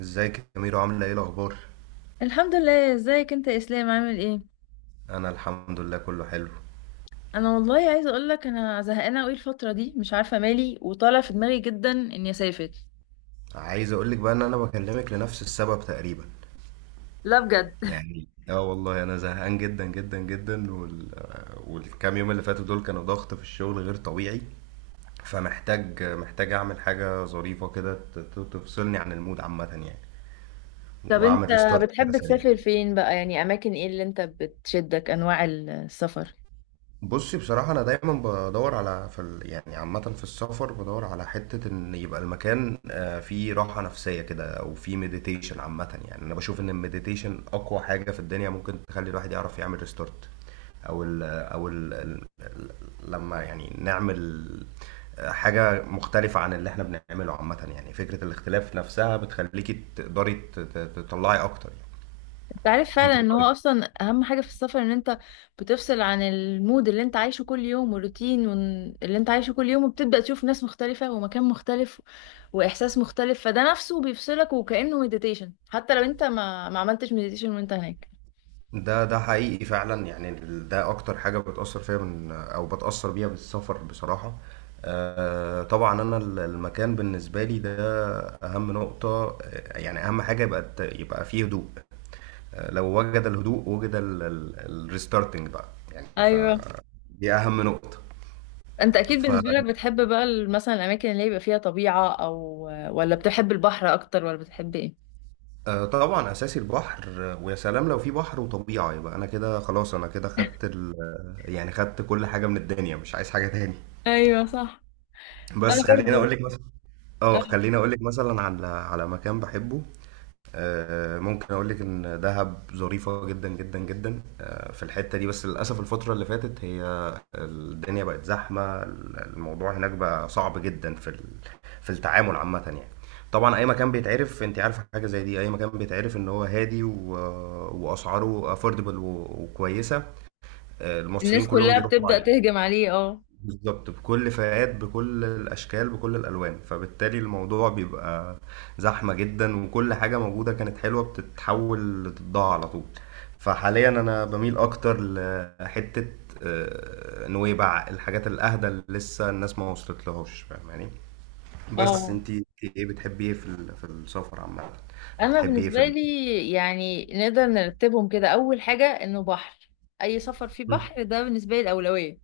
ازيك يا ميرو؟ عامله ايه؟ إيه الاخبار؟ الحمد لله، ازيك انت يا اسلام؟ عامل ايه؟ انا الحمد لله، كله حلو. انا والله عايزه اقول لك انا زهقانه قوي الفتره دي، مش عارفه مالي، وطالع في دماغي جدا اني اسافر. عايز اقولك بقى ان انا بكلمك لنفس السبب تقريبا. لا بجد يعني اه والله انا زهقان جدا جدا جدا والكام يوم اللي فاتوا دول كانوا ضغط في الشغل غير طبيعي. فمحتاج اعمل حاجه ظريفه كده تفصلني عن المود عامه يعني، طب انت واعمل ريستارت كده بتحب سريع. تسافر فين بقى؟ يعني اماكن ايه اللي انت بتشدك؟ انواع السفر؟ بصي، بصراحة أنا دايما بدور على يعني عامة في السفر بدور على حتة إن يبقى المكان فيه راحة نفسية كده، أو فيه مديتيشن. عامة يعني أنا بشوف إن المديتيشن أقوى حاجة في الدنيا ممكن تخلي الواحد يعرف يعمل ريستارت. أو ال... أو ال... ال... ال- لما يعني نعمل حاجة مختلفة عن اللي إحنا بنعمله عامة. يعني فكرة الاختلاف نفسها بتخليكي تقدري تطلعي أكتر يعني. تعرف أنت. فعلا ان هو اصلا اهم حاجة في السفر ان انت بتفصل عن المود اللي انت عايشه كل يوم والروتين اللي انت عايشه كل يوم، وبتبدأ تشوف ناس مختلفة ومكان مختلف واحساس مختلف، فده نفسه بيفصلك وكأنه مديتيشن، حتى لو انت ما عملتش مديتيشن وانت هناك. ده ده حقيقي فعلا يعني ده اكتر حاجه بتاثر فيا من او بتاثر بيها بالسفر بصراحه. طبعا انا المكان بالنسبه لي ده اهم نقطه. يعني اهم حاجه يبقى يبقى فيه هدوء. لو وجد الهدوء وجد الريستارتنج بقى، يعني ايوه. فدي اهم نقطه. انت اكيد ف بالنسبة لك بتحب بقى مثلا الاماكن اللي يبقى فيها طبيعة، او ولا بتحب البحر اكتر، ولا بتحب ايه؟ طبعا اساسي البحر. ويا سلام لو في بحر وطبيعه يبقى انا كده خلاص، انا كده يعني خدت كل حاجه من الدنيا، مش عايز حاجه تاني. ايوه صح. انا بس خليني برضو اقول لك، اه آه. خليني اقول لك مثلا على مكان بحبه. ممكن اقول لك ان دهب ظريفه جدا جدا جدا. في الحته دي، بس للاسف الفتره اللي فاتت هي الدنيا بقت زحمه، الموضوع هناك بقى صعب جدا في التعامل عامه يعني. طبعا اي مكان بيتعرف، انت عارفه حاجه زي دي، اي مكان بيتعرف ان هو هادي واسعاره افوردبل وكويسه، المصريين الناس كلهم كلها بيروحوا بتبدأ عليه. تهجم عليه، اه. بالظبط، بكل فئات، بكل الأشكال، بكل الألوان. فبالتالي الموضوع بيبقى زحمة جدا، وكل حاجة موجودة كانت حلوة بتتحول لتضاع على طول. فحاليا أنا بميل أكتر لحتة نويبع، الحاجات الأهدى اللي لسه الناس ما وصلت لهاش، فاهماني. بس اه، انتي ايه بتحبي ايه في السفر عامة، أو انا بتحبي ايه بالنسبه لي يعني نقدر نرتبهم كده: اول حاجه انه بحر. اي سفر فيه مم. بحر ده بالنسبه لي الاولويه.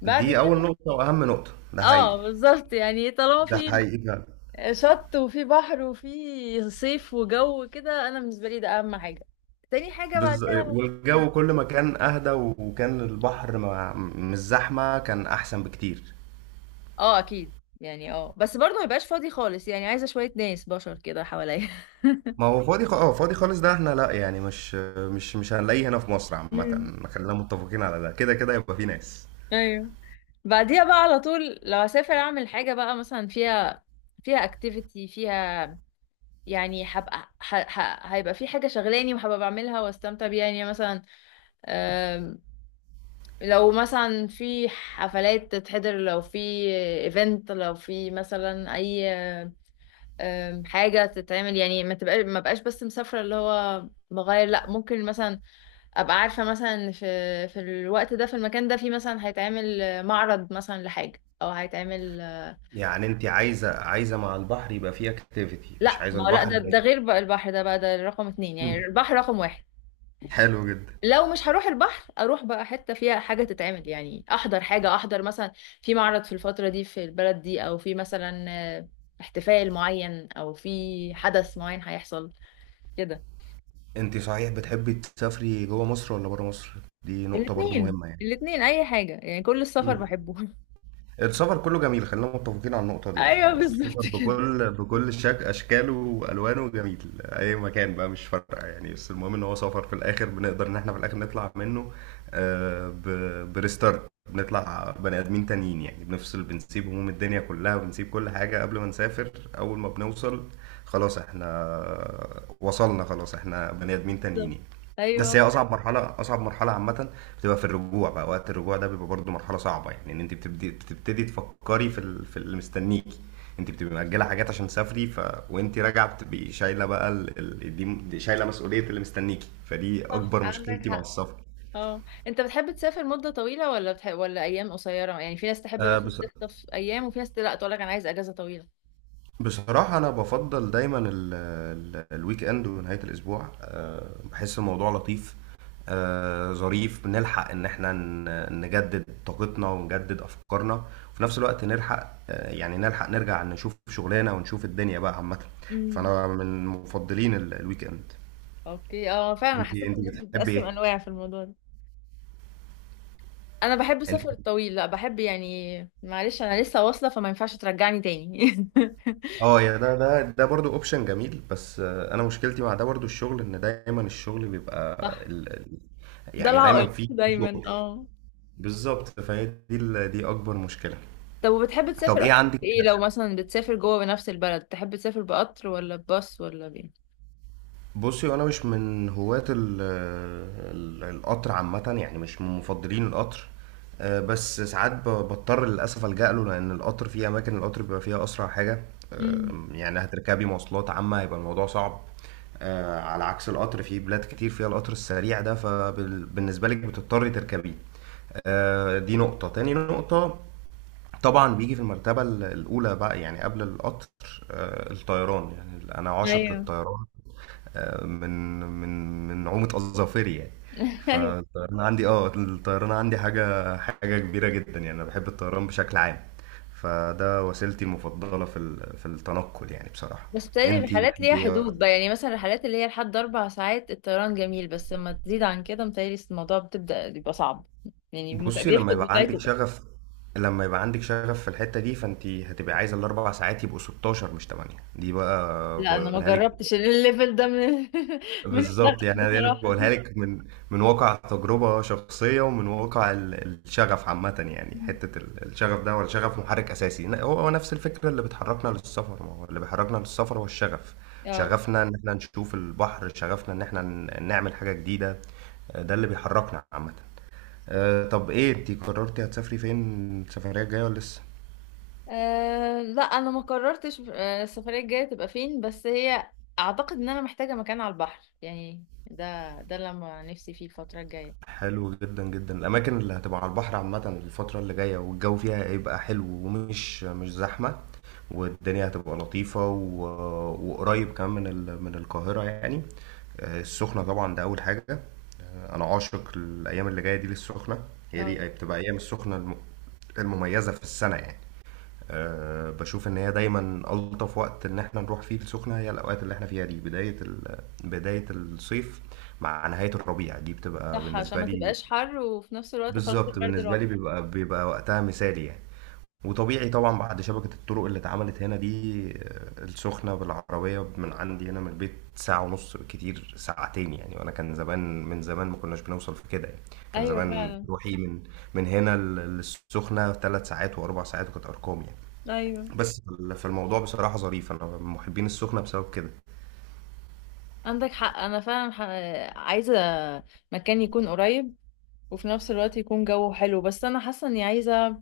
بعد دي أول كده، نقطة وأهم نقطة، ده اه حقيقي، بالظبط، يعني طالما ده في حقيقي. شط وفي بحر وفي صيف وجو كده، انا بالنسبه لي ده اهم حاجه. تاني حاجه بعدها، والجو كل ما كان اهدى وكان البحر ما... مش زحمه كان احسن بكتير. اه اكيد. يعني اه بس برضه ما يبقاش فاضي خالص، يعني عايزه شويه ناس بشر كده حواليا. ما هو اه فاضي خالص ده احنا لا، يعني مش هنلاقيه هنا في مصر عامه، مم. خلينا متفقين على ده. كده كده يبقى في ناس. ايوه. بعديها بقى على طول لو هسافر اعمل حاجه بقى مثلا فيها، فيها اكتيفيتي فيها، يعني هبقى هيبقى في حاجة شغلاني وهبقى بعملها واستمتع بيها. يعني مثلا، آم، لو مثلا في حفلات تتحضر، لو في ايفنت، لو في مثلا اي حاجة تتعمل، يعني ما تبقاش ما بقاش بس مسافرة، اللي هو بغير. لا، ممكن مثلا ابقى عارفة مثلا إن في الوقت ده في المكان ده في مثلا هيتعمل معرض مثلا لحاجة، او هيتعمل. يعني انت عايزه، مع البحر يبقى فيه اكتيفيتي، مش لا، عايزه ما هو لا، البحر ده هادي. غير بقى، البحر ده رقم اتنين، يعني مم. البحر رقم واحد. حلو جدا. لو مش هروح البحر اروح بقى حته فيها حاجه تتعمل، يعني احضر حاجه، احضر مثلا في معرض في الفتره دي في البلد دي، او في مثلا آه، احتفال معين، او في حدث معين هيحصل كده. انت صحيح بتحبي تسافري جوه مصر ولا بره مصر؟ دي نقطه برضو الاثنين مهمه يعني. الاثنين، اي حاجه، يعني كل السفر مم. بحبه. السفر كله جميل، خلينا متفقين على النقطة دي. يعني ايوه هو السفر بالظبط كده. بكل بكل شك أشكاله وألوانه جميل، أي مكان بقى مش فارقة يعني. بس المهم إن هو سفر في الآخر، بنقدر إن إحنا في الآخر نطلع منه بريستارت. بنطلع بني آدمين تانيين، يعني بنفصل، بنسيب هموم الدنيا كلها، وبنسيب كل حاجة قبل ما نسافر. أول ما بنوصل خلاص إحنا وصلنا، خلاص إحنا بني آدمين بالظبط. تانيين. بس هي ايوه اصعب مرحله، عامه بتبقى في الرجوع بقى. وقت الرجوع ده بيبقى برضه مرحله صعبه. يعني ان انت بتبتدي تفكري في اللي مستنيكي، انت بتبقي مأجله حاجات عشان تسافري، وانت راجعه بتبقي شايله بقى ال... ال... دي دي شايله مسؤوليه اللي مستنيكي، فدي صح، اكبر عندك مشكلتي مع حق. السفر. اه، انت بتحب تسافر مده طويله ولا ولا ايام قصيره؟ يعني في ناس تحب أه مثلا بس تخطف ايام، وفي ناس لا تقول لك انا عايز اجازه طويله. بصراحة أنا بفضل دايما ال ال الويك إند ونهاية الأسبوع. بحس الموضوع لطيف، ظريف، بنلحق إن إحنا نجدد طاقتنا ونجدد أفكارنا، وفي نفس الوقت نلحق يعني نلحق نرجع نشوف شغلنا ونشوف الدنيا بقى عامة. مم. فأنا من مفضلين الويك إند. اوكي. اه فعلا، أنا حسيت أنت الناس بتحبي بتقسم إيه؟ انواع في الموضوع ده. انا بحب أنت السفر الطويل، لا بحب يعني، معلش انا لسه واصله فما ينفعش ترجعني تاني. أه يا ده برضه أوبشن جميل، بس أنا مشكلتي مع ده برضه الشغل، إن دايما الشغل بيبقى صح. ال- ال- ده يعني دايما العائق في. دايما، اه. بالظبط، فهي دي دي اكبر مشكله. طب وبتحب طب تسافر ايه اكتر عندك. في ايه؟ لو مثلا بتسافر جوه بنفس البلد، تحب تسافر بقطر ولا بباص ولا بايه؟ بصي انا مش من هواة القطر عامه، يعني مش من مفضلين القطر. بس ساعات بضطر للاسف الجا له، لان القطر في اماكن القطر بيبقى فيها اسرع حاجه. امم. يعني هتركبي مواصلات عامه هيبقى الموضوع صعب، على عكس القطر في بلاد كتير فيها القطر السريع ده، فبالنسبه لك بتضطري تركبيه. دي نقطة، تاني نقطة طبعا بيجي في المرتبة الأولى بقى، يعني قبل القطر، الطيران. يعني أنا عاشق ايوه. للطيران، من نعومة أظافري يعني. ايوه. فالطيران عندي، اه الطيران عندي حاجة، حاجة كبيرة جدا، يعني أنا بحب الطيران بشكل عام. فده وسيلتي المفضلة في التنقل يعني، بصراحة. بس بتهيألي انتي الرحلات ليها بتحبي ايه أكتر؟ حدود بقى، يعني مثلا الرحلات اللي هي لحد اربع ساعات الطيران جميل، بس لما تزيد عن كده متهيألي الموضوع بتبدأ يبقى صعب. يعني بصي لما بيفقد يبقى عندك متعته. شغف، لما يبقى عندك شغف في الحتة دي، فانت هتبقى عايزة الاربع ساعات يبقوا 16 مش 8، دي بقى لا انا ما بقولها لك. جربتش الليفل ده من من بالظبط، الشغف يعني انا بصراحه. بقولها لك من من واقع تجربه شخصيه، ومن واقع الشغف عامه يعني. حته الشغف ده ولا شغف محرك اساسي، هو نفس الفكره اللي بتحركنا للسفر. ما هو اللي بيحركنا للسفر هو الشغف، اه شغفنا ان احنا نشوف البحر، شغفنا ان احنا نعمل حاجه جديده. ده اللي بيحركنا عامه. صح. طب ايه، انت قررتي هتسافري فين السفريه الجايه ولا لسه؟ آه، لا انا ما قررتش آه، السفريه الجايه تبقى فين، بس هي اعتقد ان انا محتاجه مكان على البحر، يعني ده ده لما نفسي فيه الفتره الجايه. حلو جدا جدا، الاماكن اللي هتبقى على البحر عامه الفتره اللي جايه والجو فيها هيبقى حلو، ومش مش زحمه، والدنيا هتبقى لطيفه وقريب كمان من من القاهره يعني. السخنه طبعا ده اول حاجه. انا عاشق الايام اللي جايه دي للسخنه، هي اه دي بتبقى ايام السخنه المميزه في السنه يعني. أه بشوف ان هي دايما الطف وقت ان احنا نروح فيه السخنه هي الاوقات اللي احنا فيها دي، بدايه بدايه الصيف مع نهايه الربيع، دي بتبقى صح، عشان بالنسبه ما لي. تبقاش حر وفي نفس الوقت خلاص بالظبط، البرد بالنسبه لي راح. بيبقى وقتها مثالي يعني. وطبيعي طبعا بعد شبكه الطرق اللي اتعملت هنا دي، السخنه بالعربيه من عندي هنا من البيت ساعه ونص، بالكتير ساعتين يعني. وانا كان زمان، من زمان ما كناش بنوصل في كده يعني. كان ايوه زمان فعلا. روحي من من هنا للسخنه ثلاث ساعات واربع ساعات، وكانت ارقام يعني. ايوه بس فالموضوع بصراحة ظريف، أنا من محبين السخنة بسبب كده. عندك حق، انا فعلا عايزه مكان يكون قريب وفي نفس الوقت يكون جو حلو، بس انا حاسه اني عايزه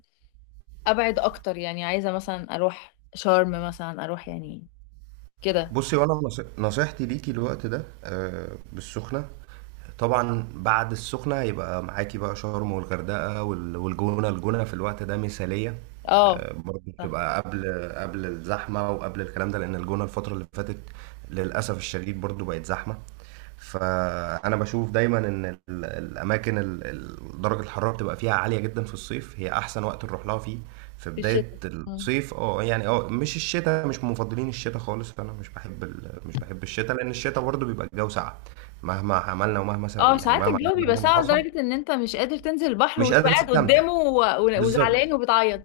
ابعد اكتر، يعني عايزه مثلا اروح شرم مثلا، اروح يعني كده. بصي وأنا نصيحتي ليكي الوقت ده بالسخنة. طبعا بعد السخنة يبقى معاكي بقى شرم والغردقة والجونة، الجونة في الوقت ده مثالية، اه برضه صح. بتبقى قبل، قبل الزحمة وقبل الكلام ده، لأن الجونة الفترة اللي فاتت للأسف الشديد برضه بقت زحمة. فانا بشوف دايما ان الاماكن درجه الحراره بتبقى فيها عاليه جدا في الصيف، هي احسن وقت نروح لها فيه في في الشتاء. بدايه مم. الصيف. اه يعني، اه مش الشتاء، مش من مفضلين الشتاء خالص. انا مش بحب مش بحب الشتاء، لان الشتاء برضه بيبقى الجو ساقع، مهما عملنا اه يعني ساعات مهما الجو عملنا بيبقى ومهما ساقع حصل لدرجه ان انت مش قادر تنزل البحر، مش وتبقى قادر قاعد تستمتع. قدامه بالظبط، وزعلان وبتعيط.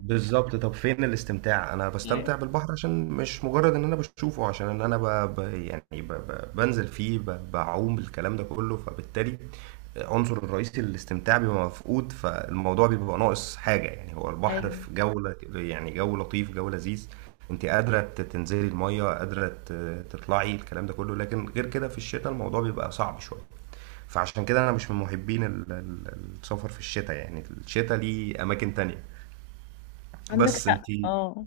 بالظبط، طب فين الاستمتاع؟ انا ايوه. بستمتع بالبحر عشان مش مجرد ان انا بشوفه، عشان ان انا يعني بنزل فيه، بعوم، الكلام ده كله. فبالتالي عنصر الرئيسي للاستمتاع بيبقى مفقود، فالموضوع بيبقى ناقص حاجة يعني، هو البحر أيوة. في جولة يعني، جو لطيف، جو لذيذ، انت قادرة تنزلي المية، قادرة تطلعي الكلام ده كله. لكن غير كده في الشتاء الموضوع بيبقى صعب شوية. فعشان كده انا مش من محبين السفر في الشتاء. يعني الشتاء ليه اماكن تانية. عندك بس حق، انت اه.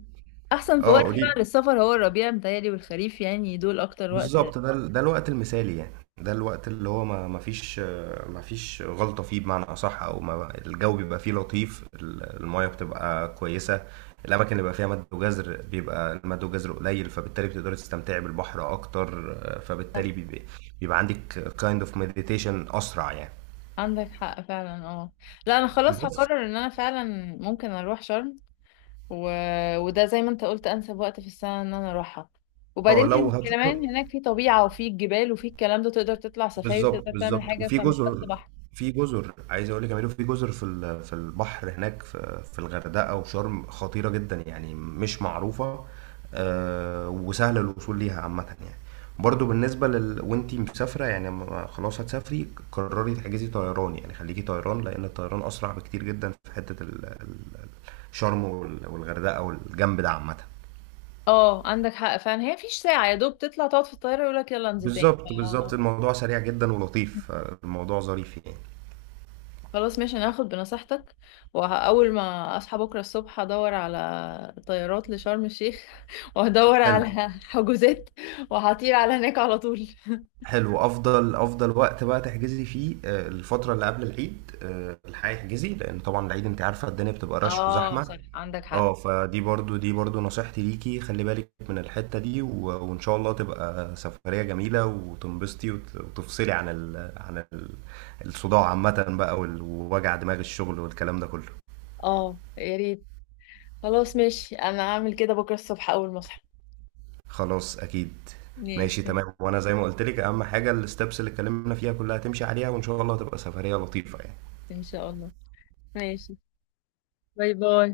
احسن في اه وقت فعلا قولي. للسفر هو الربيع متهيألي، والخريف، يعني دول اكتر وقت. بالظبط ده ده الوقت المثالي يعني، ده الوقت اللي هو ما فيش ما فيش غلطة فيه، بمعنى أصح، أو ما الجو بيبقى فيه لطيف، المية بتبقى كويسة، الأماكن اللي بيبقى فيها مد وجزر بيبقى المد وجزر قليل، فبالتالي بتقدري تستمتعي بالبحر أكتر. فبالتالي صح، بيبقى عندك kind of meditation أسرع يعني. عندك حق فعلا، اه. لا انا خلاص بس هقرر ان انا فعلا ممكن اروح شرم، و... وده زي ما انت قلت انسب وقت في السنة ان انا اروحها، اه وبعدين لو هتروح، كمان هناك في طبيعة وفي جبال وفي الكلام ده، تقدر تطلع سفاري، بالظبط تقدر تعمل بالظبط، حاجة، وفي فمش بس جزر، بحر. في جزر عايز اقول لك يا ميدو، في جزر في البحر هناك في في الغردقه وشرم خطيره جدا، يعني مش معروفه، وسهل الوصول ليها عامه يعني. برضو بالنسبه لل وانتي مسافره يعني خلاص هتسافري قرري تحجزي طيران، يعني خليكي طيران، لان الطيران اسرع بكتير جدا في حته شرم والغردقه والجنب ده عامه. اه عندك حق فعلا، هي فيش ساعة يا دوب تطلع تقعد في الطيارة يقولك يلا انزل تاني بالظبط بالظبط، الموضوع سريع جدا ولطيف، الموضوع ظريف يعني. خلاص ماشي، انا هاخد بنصيحتك، واول ما اصحى بكرة الصبح هدور على طيارات لشرم الشيخ وهدور حلو، على حجوزات وهطير على هناك على طول. حلو، افضل، افضل وقت بقى تحجزي فيه الفتره اللي قبل العيد، الحقيقه احجزي، لان طبعا العيد انت عارفه الدنيا بتبقى رش اه وزحمه. صح، عندك اه حق، فدي برضو، دي برضو نصيحتي ليكي، خلي بالك من الحته دي وان شاء الله تبقى سفريه جميله وتنبسطي وتفصلي عن الصداع عامه بقى ووجع دماغ الشغل والكلام ده كله. اه. يا ريت. خلاص ماشي، انا هعمل كده بكره الصبح اول ما اصحى. خلاص اكيد، ماشي ماشي. تمام. وانا زي ما قلت لك اهم حاجه الستبس اللي اتكلمنا فيها كلها تمشي عليها، وان شاء الله تبقى سفريه لطيفه يعني. ان شاء الله. ماشي. باي باي.